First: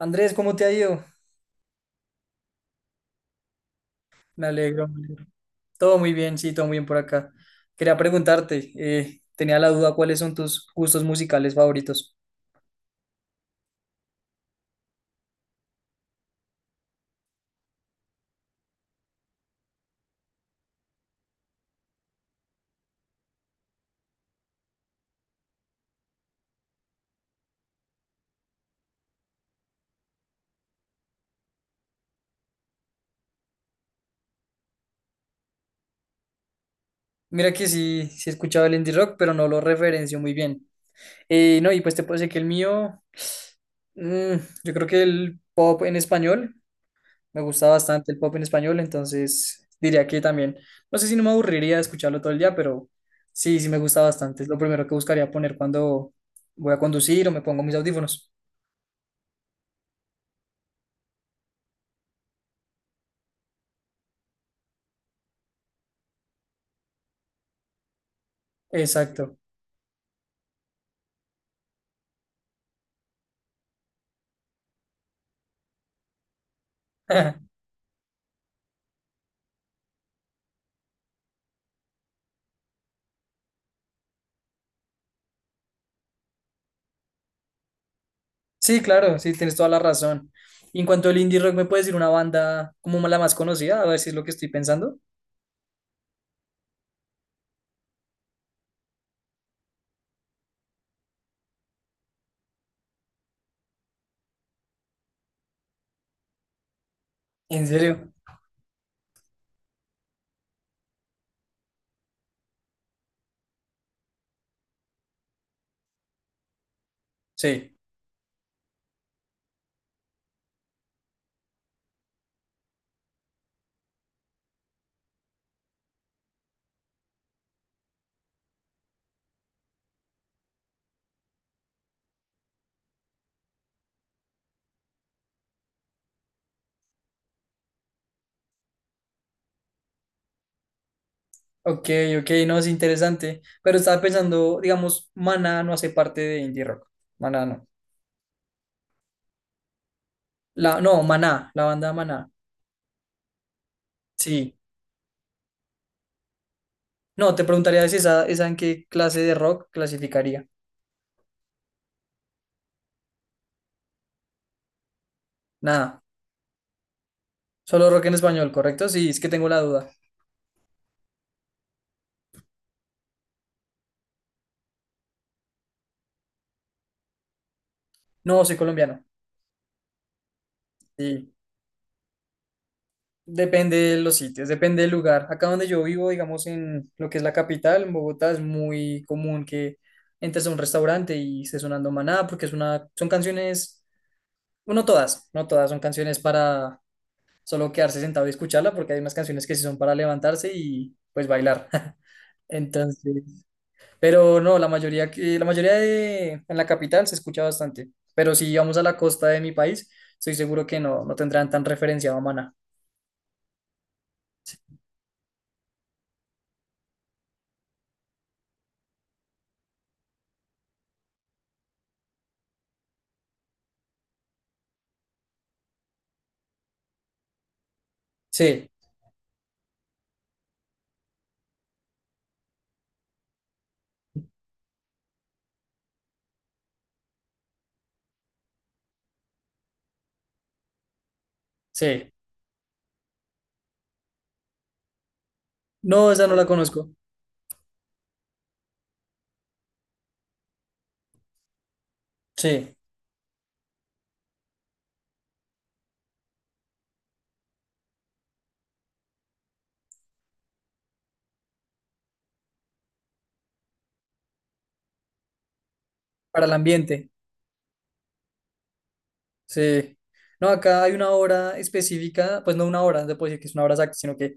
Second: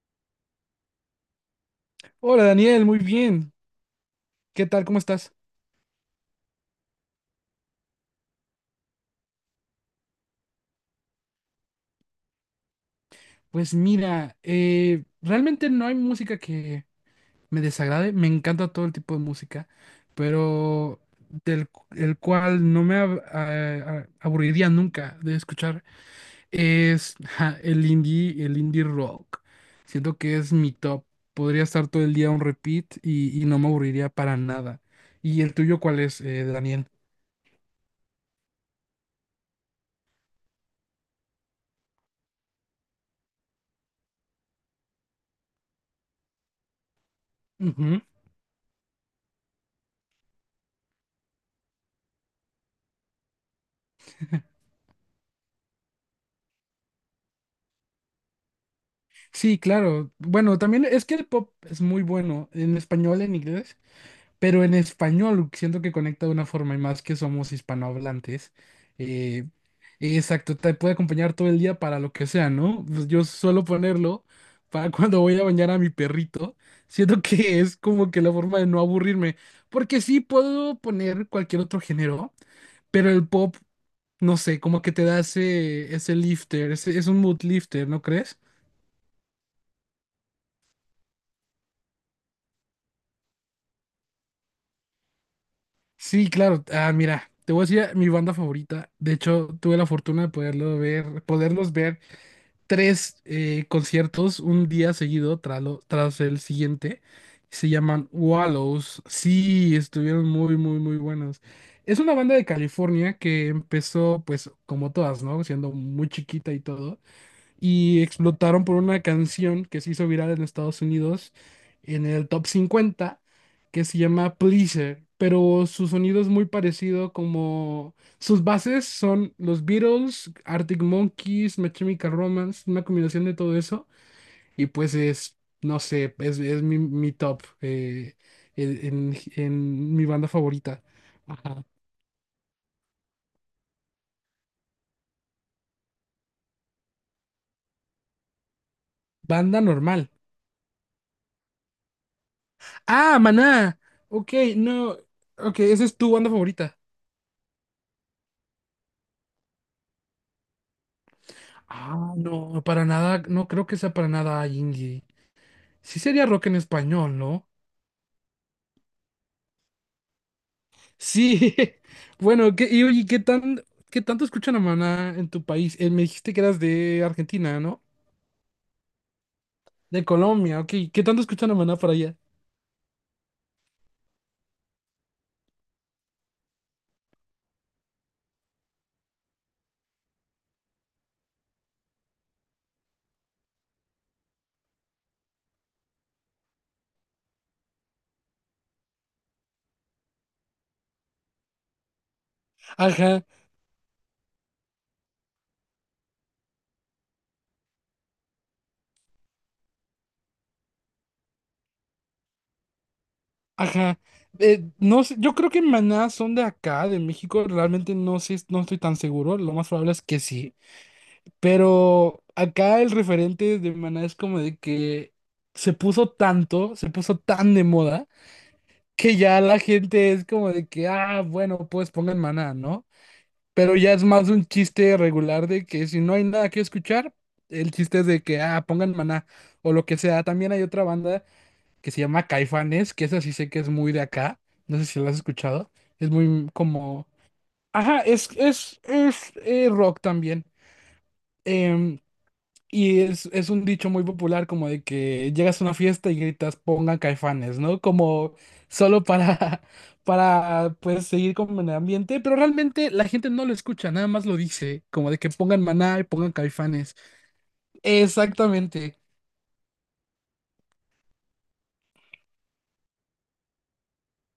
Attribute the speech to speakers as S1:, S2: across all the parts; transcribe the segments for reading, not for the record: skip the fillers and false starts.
S1: Andrés, ¿cómo te ha ido?
S2: Hola Daniel, muy bien.
S1: Me
S2: ¿Qué tal?
S1: alegro,
S2: ¿Cómo
S1: me alegro.
S2: estás?
S1: Todo muy bien, sí, todo muy bien por acá. Quería preguntarte, tenía la duda, ¿cuáles son tus gustos musicales favoritos?
S2: Pues mira, realmente no hay música que me desagrade. Me encanta todo el tipo de música, pero el cual no me aburriría nunca de escuchar es el indie rock. Siento que es mi top. Podría estar todo el día on repeat y no me aburriría para nada. ¿Y el tuyo cuál es, Daniel?
S1: Mira que sí, he escuchado el indie rock, pero no lo referencio muy bien. No, y pues te puedo decir que el mío, mm, yo creo que el pop en español, me gusta bastante el pop en español, entonces diría que también, no sé si no me aburriría de escucharlo todo el día, pero sí, sí me gusta bastante. Es lo primero que buscaría poner cuando voy a conducir o me pongo mis audífonos.
S2: Sí, claro. Bueno, también es que el pop es muy bueno en español, en inglés, pero en español siento que conecta de una forma y más que somos hispanohablantes.
S1: Exacto.
S2: eh, exacto, te puede acompañar todo el día para lo que sea, ¿no? Pues yo suelo ponerlo para cuando voy a bañar a mi perrito. Siento que es como que la forma de no aburrirme, porque sí puedo poner cualquier otro género, pero el pop, no sé, como que te da ese lifter, es un mood lifter, ¿no crees?
S1: Sí, claro, sí, tienes toda la razón. Y en cuanto al indie rock, ¿me puedes decir una banda como la más conocida? A ver si es lo que estoy pensando.
S2: Sí, claro. Ah, mira, te voy a decir mi banda favorita. De hecho, tuve la fortuna de poderlos ver tres conciertos un día seguido tras el siguiente.
S1: ¿En
S2: Se llaman
S1: serio?
S2: Wallows. Sí, estuvieron muy, muy, muy buenos. Es una banda de California que empezó, pues, como todas, ¿no? Siendo muy chiquita y todo,
S1: Sí.
S2: y explotaron por una canción que se hizo viral en Estados Unidos, en el top 50, que se llama Pleaser. Pero su sonido es muy parecido, como sus bases son los Beatles, Arctic Monkeys, My Chemical Romance, una combinación de todo eso. Y pues es, no sé, es mi, mi top en mi banda favorita. Ajá.
S1: Ok, ok, no, es interesante. Pero estaba pensando, digamos, Maná no hace parte de indie rock. Maná no.
S2: Banda normal.
S1: La, no, Maná, la banda Maná.
S2: Ah, Maná. Ok,
S1: Sí.
S2: no. Ok, esa es tu banda favorita.
S1: No, te preguntaría si esa, esa en qué clase de rock clasificaría.
S2: Ah, no, para nada, no creo que sea para nada indie. Sí
S1: Nada.
S2: sería rock en español, ¿no?
S1: ¿Solo rock en español, correcto? Sí, es que tengo la duda.
S2: Sí. Bueno, y oye, ¿qué tanto escuchan a Maná en tu país? Me dijiste que eras de Argentina, ¿no?
S1: No, soy colombiano.
S2: De Colombia, ok. ¿Qué tanto
S1: Sí.
S2: escuchan a Maná para allá?
S1: Depende de los sitios, depende del lugar. Acá donde yo vivo, digamos en lo que es la capital, en Bogotá, es muy común que entres a un restaurante y esté sonando Maná, porque es una, son canciones, bueno, no todas, no todas son canciones para solo quedarse sentado y escucharla, porque hay unas canciones que sí son para levantarse y pues bailar.
S2: Ajá,
S1: Entonces, pero no, la mayoría, la mayoría de, en la capital se escucha bastante. Pero si vamos a la costa de mi país, estoy seguro que no, no tendrán tan referenciado a Maná.
S2: ajá. No sé, yo creo que Maná son de acá, de México. Realmente no sé, no estoy tan seguro. Lo más probable es que sí. Pero acá el referente de Maná es como de que se puso tanto, se puso tan de moda,
S1: Sí,
S2: que ya la gente es como de que, ah, bueno, pues pongan Maná, ¿no? Pero ya es más un chiste regular de que, si no hay nada que escuchar, el chiste es de que, ah, pongan Maná o lo que sea. También hay otra banda que se
S1: sí.
S2: llama Caifanes, que esa sí sé que es muy de acá, no sé si la has escuchado,
S1: No,
S2: es
S1: esa no la
S2: muy
S1: conozco.
S2: como... Ajá, es rock también. Em,
S1: Sí,
S2: Y es un dicho muy popular, como de que llegas a una fiesta y gritas pongan Caifanes, ¿no? Como solo para para pues seguir con el ambiente, pero realmente la gente no lo escucha, nada más lo dice, como de que pongan Maná y pongan
S1: para el
S2: Caifanes.
S1: ambiente.
S2: Exactamente.
S1: Sí. No, acá hay una hora específica, pues no una hora, no se puede decir que es una hora exacta, sino que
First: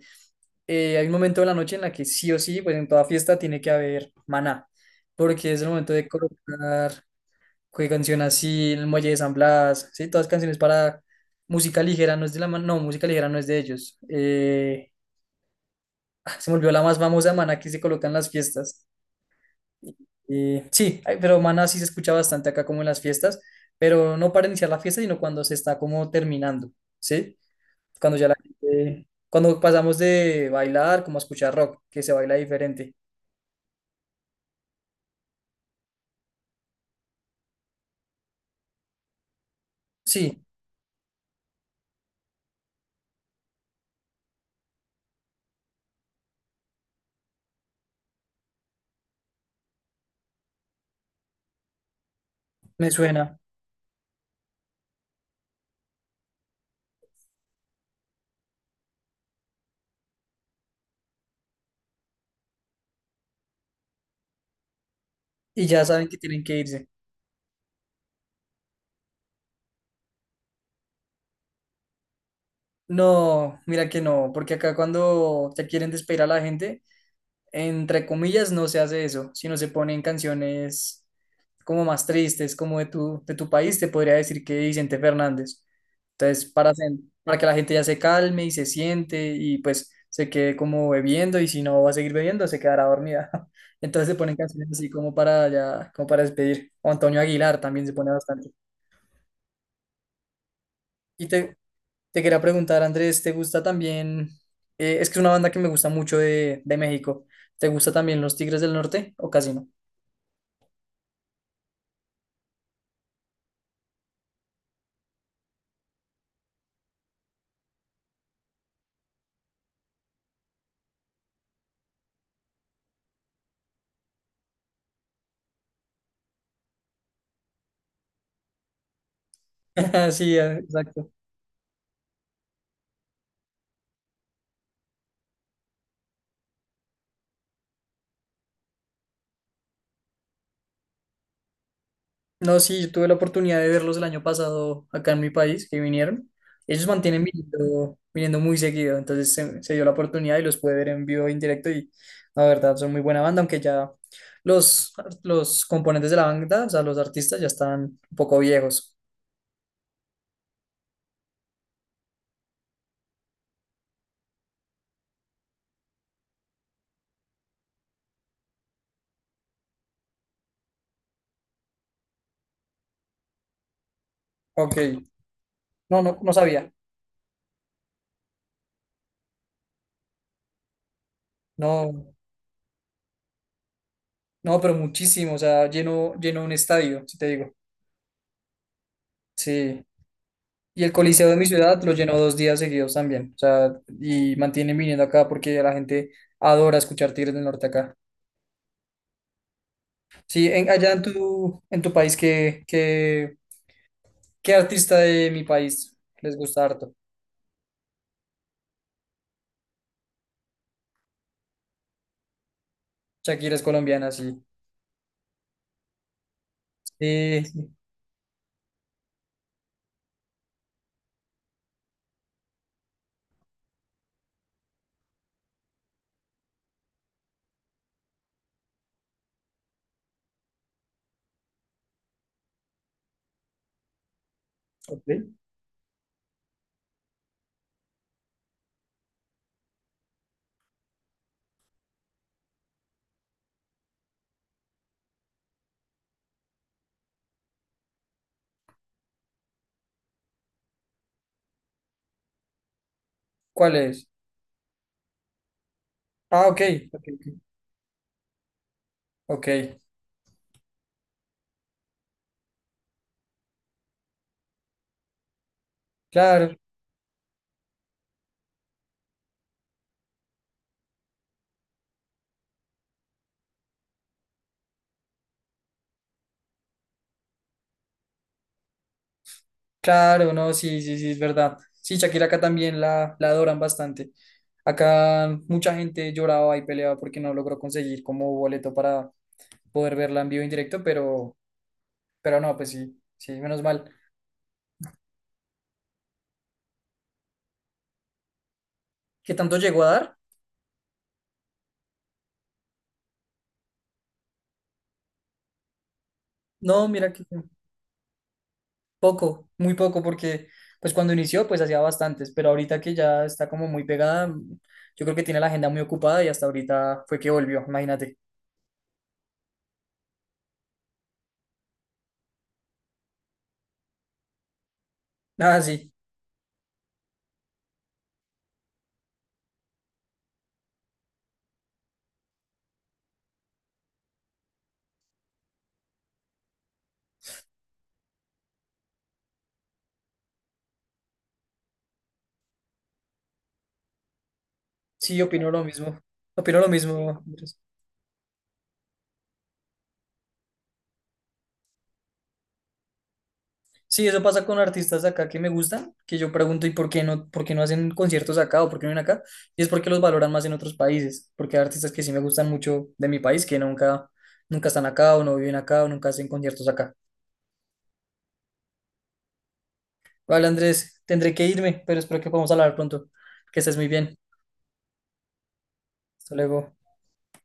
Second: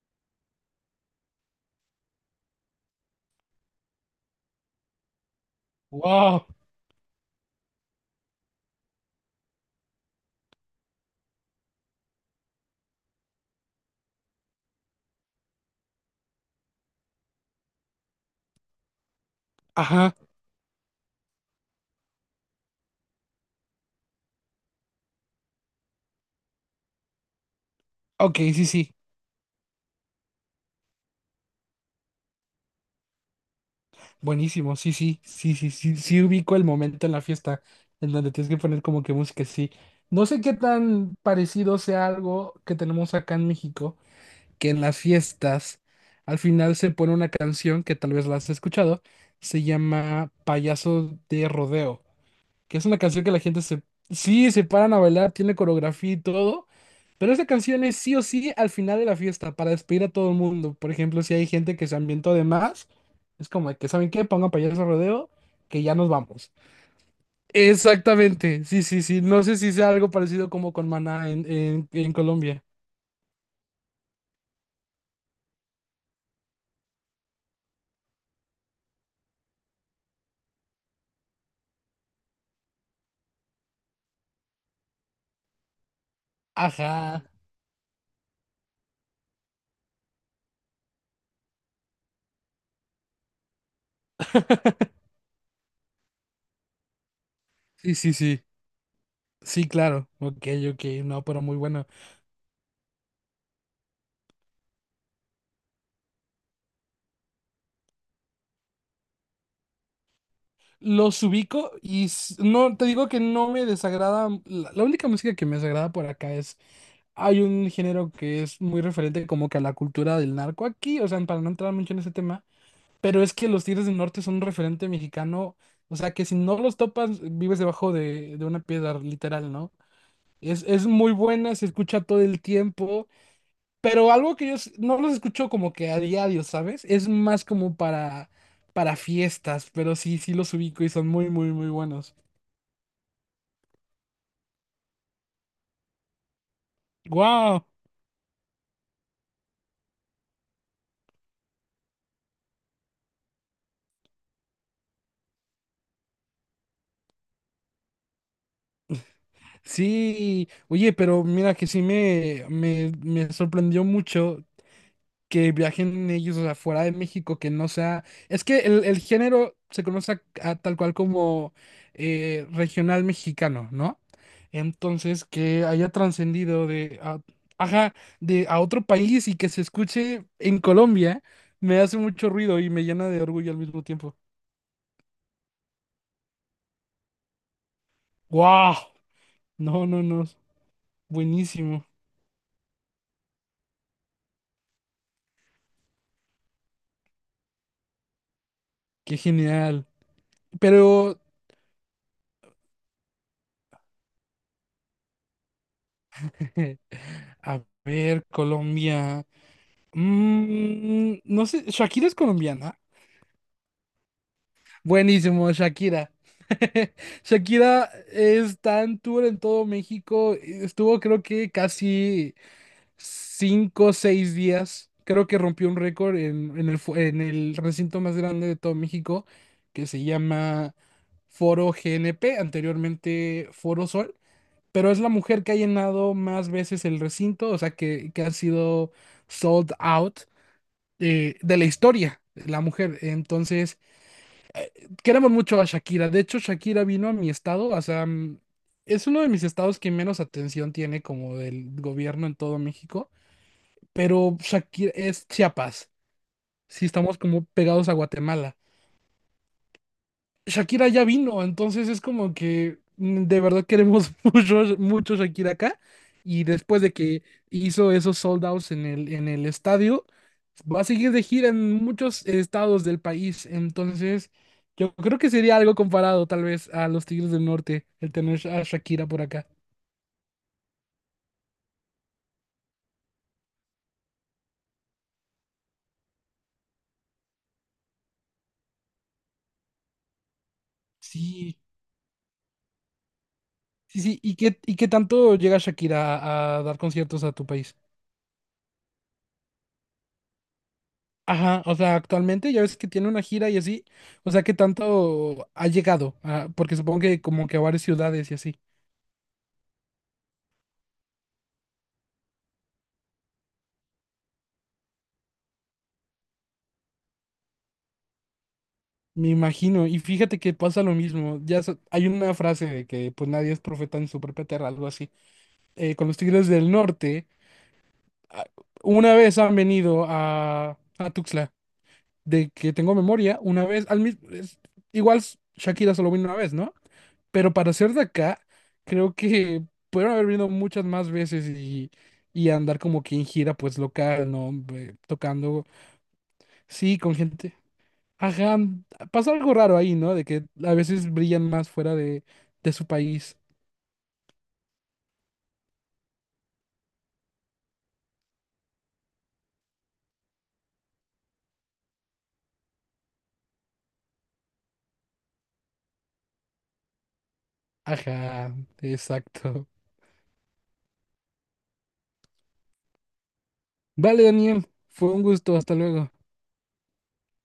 S1: hay un momento de la noche en la que sí o sí, pues en toda fiesta tiene que haber maná, porque es el momento de
S2: Wow.
S1: colocar qué canción así, el Muelle de San Blas, sí, todas canciones para música ligera, no es de la ma- no, música ligera no es de ellos. Ah, se me olvidó la más famosa de maná que se coloca en las fiestas.
S2: Ajá.
S1: Sí, ay, pero Maná sí se escucha bastante acá como en las fiestas, pero no para iniciar la fiesta, sino cuando se está como terminando, ¿sí? Cuando ya la
S2: Ok, sí, sí.
S1: gente- Cuando pasamos de bailar como a escuchar rock, que se baila diferente.
S2: Buenísimo, sí, sí, sí, sí, sí, sí ubico el momento en la fiesta en donde tienes que poner como que música, sí. No sé
S1: Sí,
S2: qué tan parecido sea, algo que tenemos acá en México que en las fiestas al final se pone una canción, que tal vez la has escuchado, se llama Payaso de Rodeo, que es
S1: me
S2: una canción que
S1: suena.
S2: la gente se, sí, se paran a bailar, tiene coreografía y todo, pero esa canción es sí o sí al final de la fiesta para despedir a todo el mundo. Por ejemplo, si hay gente que se ambientó de más, es como de que, ¿saben qué? Pongan Payaso de Rodeo,
S1: Y ya
S2: que ya
S1: saben
S2: nos
S1: que tienen
S2: vamos.
S1: que irse.
S2: Exactamente, sí, sí, sí. No sé si sea algo parecido como con Maná en, en Colombia.
S1: No, mira que no, porque acá cuando te quieren despedir a la gente, entre comillas, no se hace eso, sino se ponen canciones como más tristes, como de tu país, te podría decir que Vicente Fernández. Entonces,
S2: Ajá.
S1: para que la gente ya se calme y se siente y pues se quede como bebiendo y si no va a seguir bebiendo, se quedará dormida. Entonces se ponen canciones así como para ya, como para despedir. O Antonio Aguilar también se
S2: Sí,
S1: pone
S2: sí, sí.
S1: bastante.
S2: Sí, claro. Ok, ok. No,
S1: Y
S2: pero
S1: te,
S2: muy bueno.
S1: te quería preguntar, Andrés, ¿te gusta también? Es que es una banda que me gusta mucho de México. ¿Te gusta también Los Tigres del Norte o casi no?
S2: Los ubico y no, te digo que no me desagrada. La única música que me desagrada por acá es. Hay un género que es muy referente como que a la cultura del narco aquí. O sea, para no entrar mucho en ese tema. Pero es que los Tigres del Norte son un referente mexicano. O sea, que si no los topas, vives debajo de una piedra, literal, ¿no?
S1: Sí, ah,
S2: Es
S1: exacto.
S2: muy buena, se escucha todo el tiempo. Pero algo que yo no los escucho como que a diario, ¿sabes? Es más como para fiestas, pero sí, sí los ubico y son muy, muy, muy buenos.
S1: No, sí, yo tuve la oportunidad de verlos el año pasado acá en mi país, que vinieron. Ellos mantienen
S2: ¡Wow!
S1: viniendo, viniendo muy seguido, entonces se dio la oportunidad y los pude ver en vivo, en directo y la verdad son muy buena banda, aunque ya los, los componentes de la banda, o sea, los artistas ya están un poco viejos.
S2: Sí, oye, pero mira que sí me sorprendió mucho que viajen ellos, o sea, fuera de México, que no sea... Es que el género se conoce a tal cual como regional mexicano, ¿no?
S1: Ok,
S2: Entonces, que haya
S1: no, no, no
S2: trascendido
S1: sabía.
S2: ajá, de a otro país y que se escuche en Colombia, me hace
S1: No,
S2: mucho ruido y me llena de orgullo al mismo tiempo.
S1: no, pero muchísimo, o sea, lleno, lleno un estadio, si te digo.
S2: ¡Wow!
S1: Sí.
S2: No, no, no.
S1: Y el Coliseo de mi ciudad
S2: Buenísimo.
S1: lo llenó dos días seguidos también. O sea, y mantienen viniendo acá porque la gente adora escuchar Tigres del Norte acá.
S2: Qué genial.
S1: Sí, en, allá
S2: Pero,
S1: en tu país, ¿qué, qué, qué artista de mi país les gusta harto?
S2: a ver, Colombia. No sé, Shakira es colombiana.
S1: Shakira es colombiana, sí.
S2: Buenísimo, Shakira.
S1: Sí, sí.
S2: Shakira está en tour en todo México. Estuvo creo que casi 5 o 6 días. Creo que rompió un récord en el recinto más grande de todo México, que se llama Foro GNP, anteriormente Foro Sol. Pero es la
S1: Ok.
S2: mujer que ha llenado más veces el recinto, o sea, que ha sido sold out de la historia, la mujer. Entonces... Queremos mucho a Shakira. De hecho, Shakira vino a mi estado, o sea, es uno de mis estados que menos atención tiene como del gobierno en todo México,
S1: ¿Cuál es?
S2: pero Shakira es Chiapas.
S1: Ah, ok.
S2: Sí,
S1: Ok,
S2: estamos
S1: ok.
S2: como pegados a Guatemala.
S1: Ok,
S2: Shakira ya vino, entonces es como que de verdad queremos mucho, mucho Shakira acá. Y
S1: claro.
S2: después de que hizo esos sold outs en el estadio, va a seguir de gira en muchos estados del país. Entonces, yo creo que sería algo comparado tal vez a los Tigres del Norte, el tener a Shakira por acá.
S1: Claro, no, sí, sí, sí, es verdad. Sí, Shakira acá también la adoran bastante. Acá mucha gente lloraba y peleaba porque no logró conseguir como boleto para poder verla en vivo e en directo,
S2: Sí,
S1: pero no, pues sí, sí, menos mal.
S2: sí, sí. ¿Y qué tanto llega Shakira a dar conciertos a tu país?
S1: ¿Qué tanto llegó a dar?
S2: Ajá, o sea, actualmente ya ves que tiene una gira y así, o sea, ¿qué tanto ha llegado? Ah, porque
S1: No,
S2: supongo
S1: mira
S2: que
S1: que
S2: como que a varias ciudades y así,
S1: poco, muy poco, porque pues cuando inició pues hacía bastantes, pero ahorita que ya está como muy pegada, yo creo que tiene la agenda muy ocupada y hasta ahorita fue que volvió, imagínate.
S2: me imagino. Y fíjate que pasa lo mismo, hay una frase de que pues nadie es profeta en su propia tierra, algo así.
S1: Ah, sí,
S2: Con los Tigres del Norte, ah, una vez han venido a Tuxtla de que tengo memoria, una vez, al mismo, igual Shakira solo vino una vez, ¿no? Pero para ser de acá, creo que pudieron haber venido muchas más veces y andar como que en gira, pues local, ¿no?
S1: sí, opino lo
S2: Tocando,
S1: mismo, opino lo
S2: sí, con
S1: mismo.
S2: gente. Ajá, pasa algo raro ahí, ¿no? De que a veces brillan más fuera de su país.
S1: Sí, eso pasa con artistas de acá que me gustan, que yo pregunto, ¿y por qué no hacen conciertos acá o por qué no vienen acá? Y es porque los valoran más en otros países, porque hay artistas que sí me gustan mucho de mi país, que nunca, nunca están acá o no viven acá o nunca hacen conciertos acá.
S2: Ajá, exacto.
S1: Vale, Andrés, tendré que irme, pero espero que podamos hablar pronto. Que estés muy bien.
S2: Vale, Daniel, fue un gusto, hasta luego.
S1: Hasta luego.